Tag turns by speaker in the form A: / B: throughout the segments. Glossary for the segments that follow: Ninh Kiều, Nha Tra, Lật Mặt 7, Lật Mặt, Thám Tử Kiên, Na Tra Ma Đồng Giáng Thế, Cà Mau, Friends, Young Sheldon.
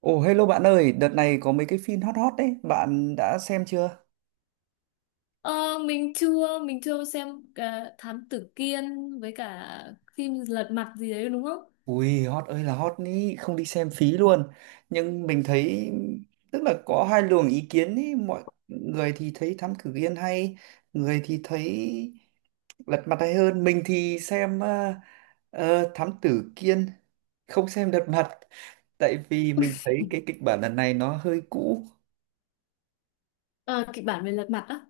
A: Ồ, hello bạn ơi, đợt này có mấy cái phim hot hot đấy, bạn đã xem chưa?
B: Ờ, mình chưa xem cả Thám Tử Kiên với cả phim Lật Mặt gì đấy đúng không?
A: Ui, hot ơi là hot ý, không đi xem phí luôn. Nhưng mình thấy tức là có hai luồng ý kiến ý, mọi người thì thấy Thám Tử Kiên hay, người thì thấy Lật Mặt hay hơn. Mình thì xem Thám Tử Kiên, không xem Lật Mặt tại vì mình thấy cái kịch bản lần này nó hơi cũ.
B: Ờ, kịch bản về Lật Mặt á.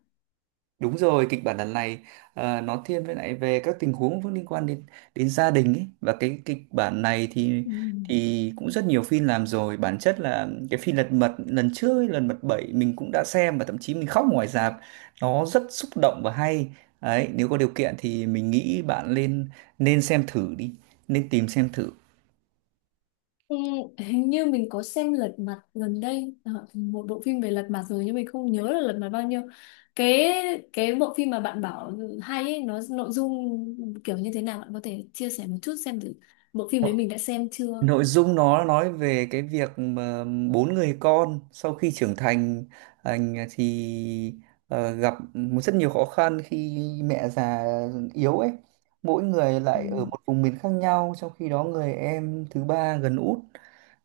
A: Đúng rồi, kịch bản lần này nó thiên với lại về các tình huống cũng liên quan đến đến gia đình ấy và cái kịch bản này thì
B: Ừ.
A: thì cũng rất nhiều phim làm rồi. Bản chất là cái phim Lật Mặt lần trước ấy, Lật Mặt 7 mình cũng đã xem và thậm chí mình khóc ngoài rạp. Nó rất xúc động và hay. Đấy, nếu có điều kiện thì mình nghĩ bạn nên nên xem thử đi, nên tìm xem thử.
B: Ừ, hình như mình có xem Lật Mặt gần đây một bộ phim về Lật Mặt rồi nhưng mình không nhớ là Lật Mặt bao nhiêu. Cái cái bộ phim mà bạn bảo hay ấy, nó nội dung kiểu như thế nào bạn có thể chia sẻ một chút xem thử bộ phim đấy mình đã xem chưa?
A: Nội dung nó nói về cái việc mà bốn người con sau khi trưởng thành, anh thì gặp một rất nhiều khó khăn khi mẹ già yếu ấy. Mỗi người
B: Ừ.
A: lại ở một vùng miền khác nhau, trong khi đó người em thứ ba gần út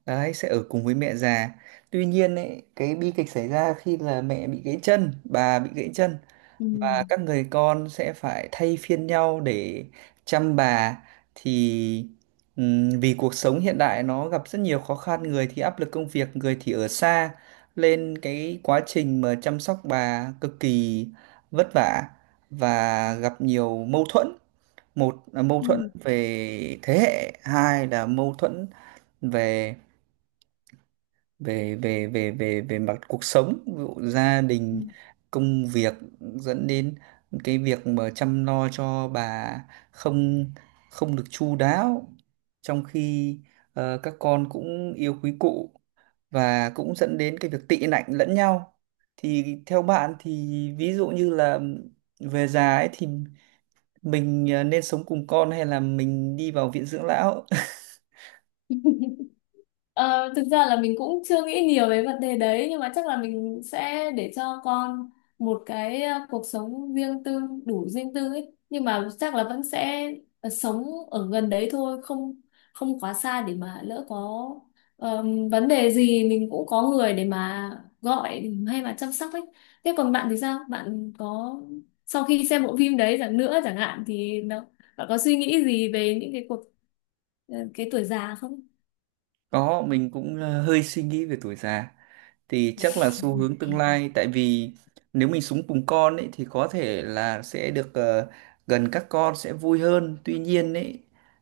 A: đấy sẽ ở cùng với mẹ già. Tuy nhiên ấy, cái bi kịch xảy ra khi là mẹ bị gãy chân, bà bị gãy chân
B: Ừ.
A: và các người con sẽ phải thay phiên nhau để chăm bà thì vì cuộc sống hiện đại nó gặp rất nhiều khó khăn, người thì áp lực công việc, người thì ở xa, nên cái quá trình mà chăm sóc bà cực kỳ vất vả và gặp nhiều mâu thuẫn. Một là mâu thuẫn về thế hệ, hai là mâu thuẫn về về về về về về mặt cuộc sống, ví dụ gia
B: Ừ.
A: đình, công việc, dẫn đến cái việc mà chăm lo cho bà không không được chu đáo, trong khi các con cũng yêu quý cụ, và cũng dẫn đến cái việc tị nạnh lẫn nhau. Thì theo bạn thì ví dụ như là về già ấy thì mình nên sống cùng con hay là mình đi vào viện dưỡng lão?
B: Ờ, thực ra là mình cũng chưa nghĩ nhiều về vấn đề đấy nhưng mà chắc là mình sẽ để cho con một cái cuộc sống riêng tư đủ riêng tư ấy nhưng mà chắc là vẫn sẽ sống ở gần đấy thôi không không quá xa để mà lỡ có ờ, vấn đề gì mình cũng có người để mà gọi hay mà chăm sóc ấy. Thế còn bạn thì sao, bạn có sau khi xem bộ phim đấy chẳng nữa chẳng hạn thì nó, bạn có suy nghĩ gì về những cái cuộc cái tuổi già không?
A: Có, mình cũng hơi suy nghĩ về tuổi già. Thì chắc là xu hướng tương lai, tại vì nếu mình sống cùng con ấy thì có thể là sẽ được gần các con sẽ vui hơn. Tuy nhiên ấy,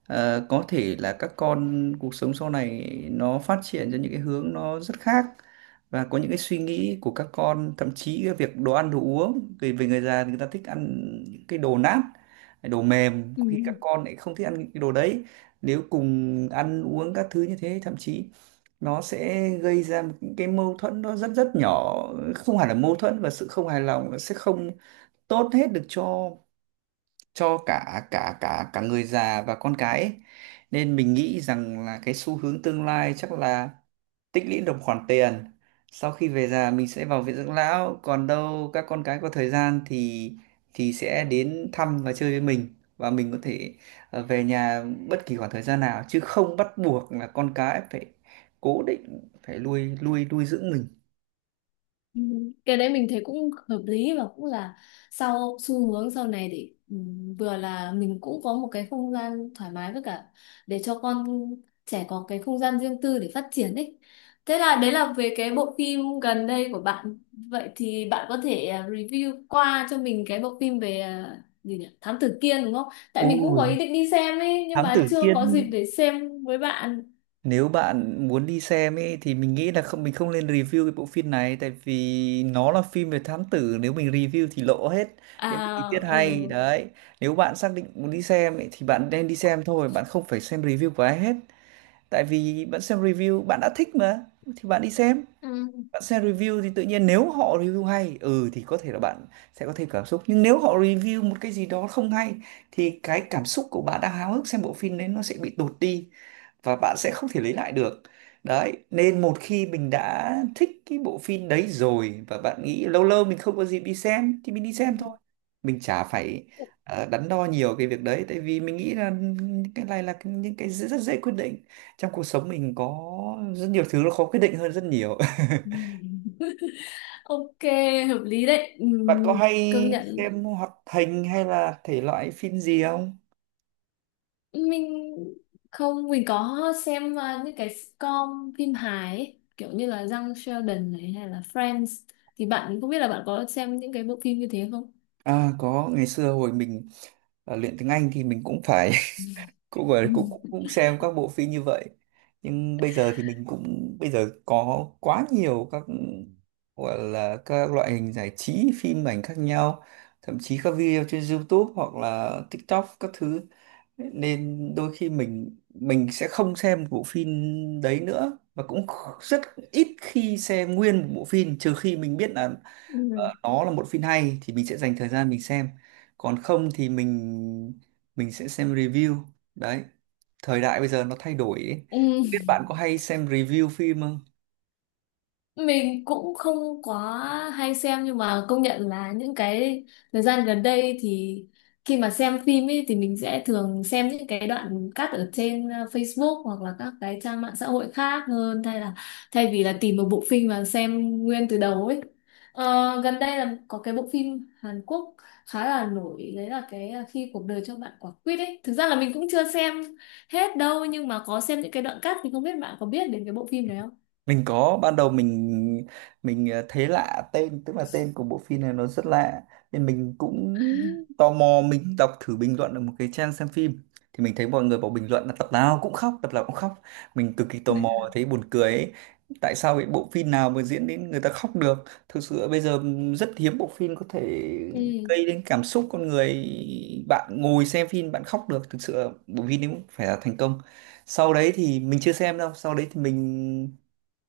A: có thể là các con cuộc sống sau này nó phát triển ra những cái hướng nó rất khác và có những cái suy nghĩ của các con, thậm chí cái việc đồ ăn đồ uống, vì về người già thì người ta thích ăn những cái đồ nát, đồ mềm,
B: Ừ.
A: có khi các con lại không thích ăn những cái đồ đấy. Nếu cùng ăn uống các thứ như thế, thậm chí nó sẽ gây ra một cái mâu thuẫn nó rất rất nhỏ, không hẳn là mâu thuẫn, và sự không hài lòng nó sẽ không tốt hết được cho cả cả cả cả người già và con cái ấy. Nên mình nghĩ rằng là cái xu hướng tương lai chắc là tích lũy được khoản tiền, sau khi về già mình sẽ vào viện dưỡng lão, còn đâu các con cái có thời gian thì sẽ đến thăm và chơi với mình, và mình có thể về nhà bất kỳ khoảng thời gian nào, chứ không bắt buộc là con cái phải cố định phải nuôi nuôi nuôi dưỡng mình.
B: Ừ, cái đấy mình thấy cũng hợp lý và cũng là sau xu hướng sau này để vừa là mình cũng có một cái không gian thoải mái với cả để cho con trẻ có cái không gian riêng tư để phát triển đấy. Thế là đấy là về cái bộ phim gần đây của bạn. Vậy thì bạn có thể review qua cho mình cái bộ phim về gì nhỉ? Thám tử Kiên đúng không? Tại mình cũng có
A: Ôi,
B: ý định đi xem ấy nhưng
A: thám
B: mà
A: tử
B: chưa có
A: Kiên.
B: dịp để xem với bạn.
A: Nếu bạn muốn đi xem ấy thì mình nghĩ là không, mình không nên review cái bộ phim này tại vì nó là phim về thám tử, nếu mình review thì lộ hết những cái tình tiết
B: À, ừ.
A: hay đấy. Nếu bạn xác định muốn đi xem ấy, thì bạn nên đi xem thôi, bạn không phải xem review của ai hết. Tại vì bạn xem review bạn đã thích mà thì bạn đi xem.
B: Ừ.
A: Bạn xem review thì tự nhiên nếu họ review hay, ừ, thì có thể là bạn sẽ có thêm cảm xúc. Nhưng nếu họ review một cái gì đó không hay thì cái cảm xúc của bạn đang háo hức xem bộ phim đấy nó sẽ bị tụt đi và bạn sẽ không thể lấy lại được. Đấy, nên một khi mình đã thích cái bộ phim đấy rồi và bạn nghĩ lâu lâu mình không có dịp đi xem thì mình đi xem thôi, mình chả phải đắn đo nhiều cái việc đấy, tại vì mình nghĩ là cái này là những cái rất, rất dễ quyết định. Trong cuộc sống mình có rất nhiều thứ nó khó quyết định hơn rất nhiều.
B: Ừ. Ok, hợp lý đấy.
A: Bạn có
B: Công
A: hay
B: nhận
A: xem hoạt hình hay là thể loại phim gì không?
B: mình không, mình có xem những cái sitcom phim hài ấy, kiểu như là Young Sheldon này hay là Friends thì bạn không biết là bạn có xem những cái bộ phim như thế không?
A: À, có, ngày xưa hồi mình luyện tiếng Anh thì mình cũng phải cũng gọi là cũng cũng cũng xem các bộ phim như vậy, nhưng bây giờ thì mình cũng bây giờ có quá nhiều các gọi là các loại hình giải trí phim ảnh khác nhau, thậm chí các video trên YouTube hoặc là TikTok các thứ, nên đôi khi mình sẽ không xem một bộ phim đấy nữa, và cũng rất ít khi xem nguyên một bộ phim trừ khi mình biết là
B: Ừ.
A: nó là một phim hay thì mình sẽ dành thời gian mình xem, còn không thì mình sẽ xem review. Đấy, thời đại bây giờ nó thay đổi ấy.
B: Ừ.
A: Không biết bạn có hay xem review phim không?
B: Mình cũng không quá hay xem nhưng mà công nhận là những cái thời gian gần đây thì khi mà xem phim ấy thì mình sẽ thường xem những cái đoạn cắt ở trên Facebook hoặc là các cái trang mạng xã hội khác hơn thay vì là tìm một bộ phim mà xem nguyên từ đầu ấy. Ờ, gần đây là có cái bộ phim Hàn Quốc khá là nổi đấy là cái khi cuộc đời cho bạn quả quýt ấy. Thực ra là mình cũng chưa xem hết đâu nhưng mà có xem những cái đoạn cắt thì không biết bạn có biết đến cái bộ phim đấy không?
A: Mình có, ban đầu mình thấy lạ tên, tức là tên của bộ phim này nó rất lạ, nên mình cũng tò mò mình đọc thử bình luận ở một cái trang xem phim, thì mình thấy mọi người bảo bình luận là tập nào cũng khóc, tập nào cũng khóc. Mình cực kỳ tò mò, thấy buồn cười ấy. Tại sao cái bộ phim nào mà diễn đến người ta khóc được? Thực sự bây giờ rất hiếm bộ phim có thể
B: Ừ.
A: gây đến cảm xúc con người, bạn ngồi xem phim bạn khóc được, thực sự bộ phim đấy cũng phải là thành công. Sau đấy thì mình chưa xem đâu, sau đấy thì mình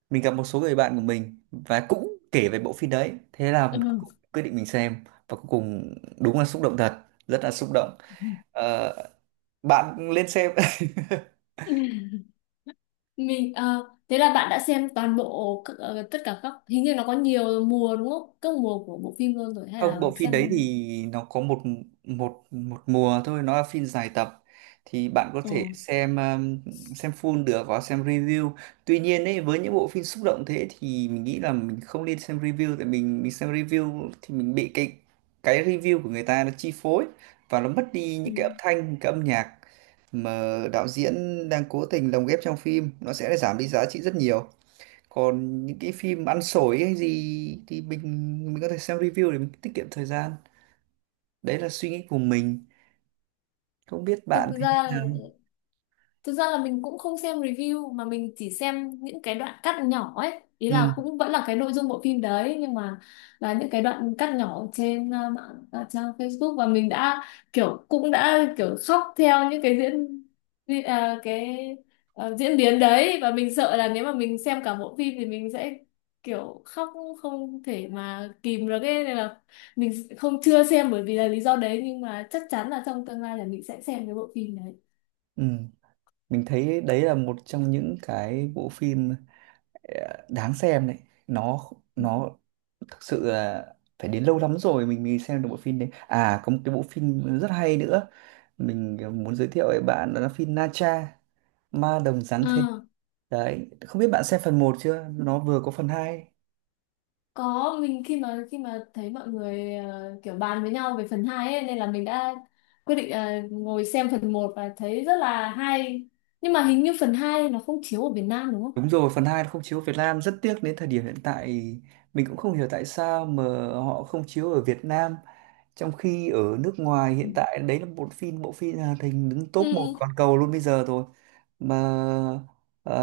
A: mình gặp một số người bạn của mình và cũng kể về bộ phim đấy, thế là
B: Ừ.
A: cũng quyết định mình xem, và cuối cùng đúng là xúc động thật, rất là xúc động. Ờ, bạn lên xem.
B: Mình thế là bạn đã xem toàn bộ ờ, tất cả các, hình như nó có nhiều mùa đúng không, các mùa của bộ phim luôn rồi hay
A: Không, bộ
B: là
A: phim đấy
B: xem
A: thì nó có một một một mùa thôi, nó là phim dài tập, thì bạn có
B: ờ,
A: thể xem full được và xem review. Tuy nhiên ấy, với những bộ phim xúc động thế thì mình nghĩ là mình không nên xem review, tại mình xem review thì mình bị cái review của người ta nó chi phối và nó mất đi
B: ừ.
A: những cái âm thanh, cái âm nhạc mà đạo diễn đang cố tình lồng ghép trong phim, nó sẽ giảm đi giá trị rất nhiều. Còn những cái phim ăn xổi hay gì thì mình có thể xem review để mình tiết kiệm thời gian. Đấy là suy nghĩ của mình, không biết
B: thực
A: bạn thấy thế
B: ra
A: nào.
B: Thực ra là mình cũng không xem review mà mình chỉ xem những cái đoạn cắt nhỏ ấy. Ý
A: Ừ.
B: là cũng vẫn là cái nội dung bộ phim đấy nhưng mà là những cái đoạn cắt nhỏ trên mạng, trang Facebook và mình đã kiểu cũng đã kiểu khóc theo những cái cái diễn biến đấy và mình sợ là nếu mà mình xem cả bộ phim thì mình sẽ kiểu khóc không thể mà kìm được ấy nên là mình không chưa xem bởi vì là lý do đấy nhưng mà chắc chắn là trong tương lai là mình sẽ xem cái bộ phim đấy.
A: ừ. Mình thấy đấy là một trong những cái bộ phim đáng xem đấy. Nó nó thực sự là phải đến lâu lắm rồi mình mới xem được bộ phim đấy. À, có một cái bộ phim rất hay nữa mình muốn giới thiệu với bạn, đó là phim Na Tra Ma Đồng Giáng Thế.
B: Ừ.
A: Đấy, không biết bạn xem phần một chưa, nó vừa có phần hai.
B: Có, mình khi mà thấy mọi người kiểu bàn với nhau về phần 2 ấy, nên là mình đã quyết định ngồi xem phần một và thấy rất là hay. Nhưng mà hình như phần 2 nó không chiếu ở Việt Nam đúng không?
A: Đúng rồi, phần 2 không chiếu Việt Nam, rất tiếc, đến thời điểm hiện tại mình cũng không hiểu tại sao mà họ không chiếu ở Việt Nam, trong khi ở nước ngoài hiện tại đấy là một bộ phim hoạt hình đứng top một
B: Ừ,
A: toàn cầu luôn bây giờ rồi, mà ờ,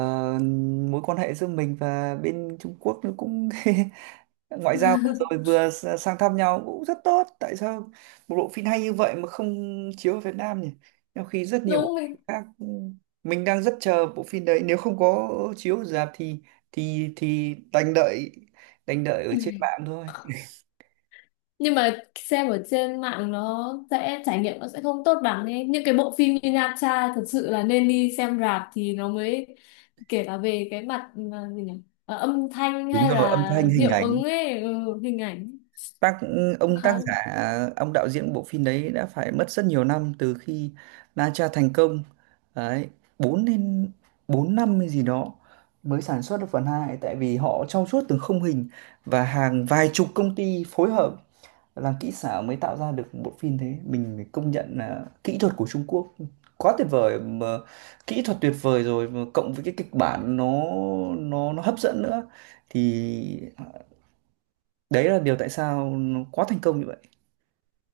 A: mối quan hệ giữa mình và bên Trung Quốc nó cũng ngoại giao vừa rồi vừa sang thăm nhau cũng rất tốt, tại sao một bộ phim hay như vậy mà không chiếu ở Việt Nam nhỉ, trong khi rất nhiều bộ
B: đúng mình.
A: phim khác. Ừ, mình đang rất chờ bộ phim đấy, nếu không có chiếu ở rạp thì thì đành đợi, đành đợi ở trên mạng thôi.
B: Nhưng mà xem ở trên mạng nó sẽ trải nghiệm nó sẽ không tốt bằng ấy. Những cái bộ phim như Nha Tra thật sự là nên đi xem rạp thì nó mới kể cả về cái mặt gì nhỉ? Ờ, âm thanh
A: Đúng
B: hay
A: rồi, âm
B: là
A: thanh, hình
B: hiệu
A: ảnh.
B: ứng ấy, ừ, hình ảnh
A: tác ông tác
B: khá.
A: giả ông đạo diễn bộ phim đấy đã phải mất rất nhiều năm từ khi Na Tra thành công, đấy, bốn đến bốn năm hay gì đó mới sản xuất được phần hai, tại vì họ trau chuốt từng khung hình và hàng vài chục công ty phối hợp làm kỹ xảo mới tạo ra được một bộ phim thế. Mình phải công nhận là kỹ thuật của Trung Quốc quá tuyệt vời, mà kỹ thuật tuyệt vời rồi mà cộng với cái kịch bản nó nó hấp dẫn nữa, thì đấy là điều tại sao nó quá thành công như vậy.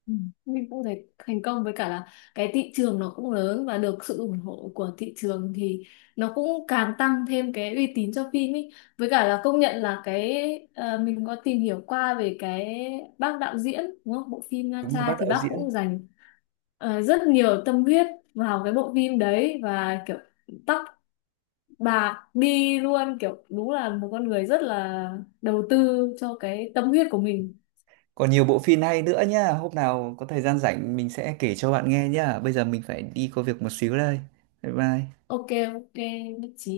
B: Ừ. Mình cũng thấy thành công với cả là cái thị trường nó cũng lớn và được sự ủng hộ của thị trường thì nó cũng càng tăng thêm cái uy tín cho phim ý. Với cả là công nhận là cái mình có tìm hiểu qua về cái bác đạo diễn đúng không? Bộ phim Nha
A: Đúng rồi,
B: Tra
A: bác
B: thì
A: đạo
B: bác cũng
A: diễn.
B: dành rất nhiều tâm huyết vào cái bộ phim đấy và kiểu tóc bạc đi luôn, kiểu đúng là một con người rất là đầu tư cho cái tâm huyết của mình.
A: Còn nhiều bộ phim hay nữa nhá. Hôm nào có thời gian rảnh mình sẽ kể cho bạn nghe nhá. Bây giờ mình phải đi có việc một xíu đây. Bye bye.
B: Ok, ok, nhất trí.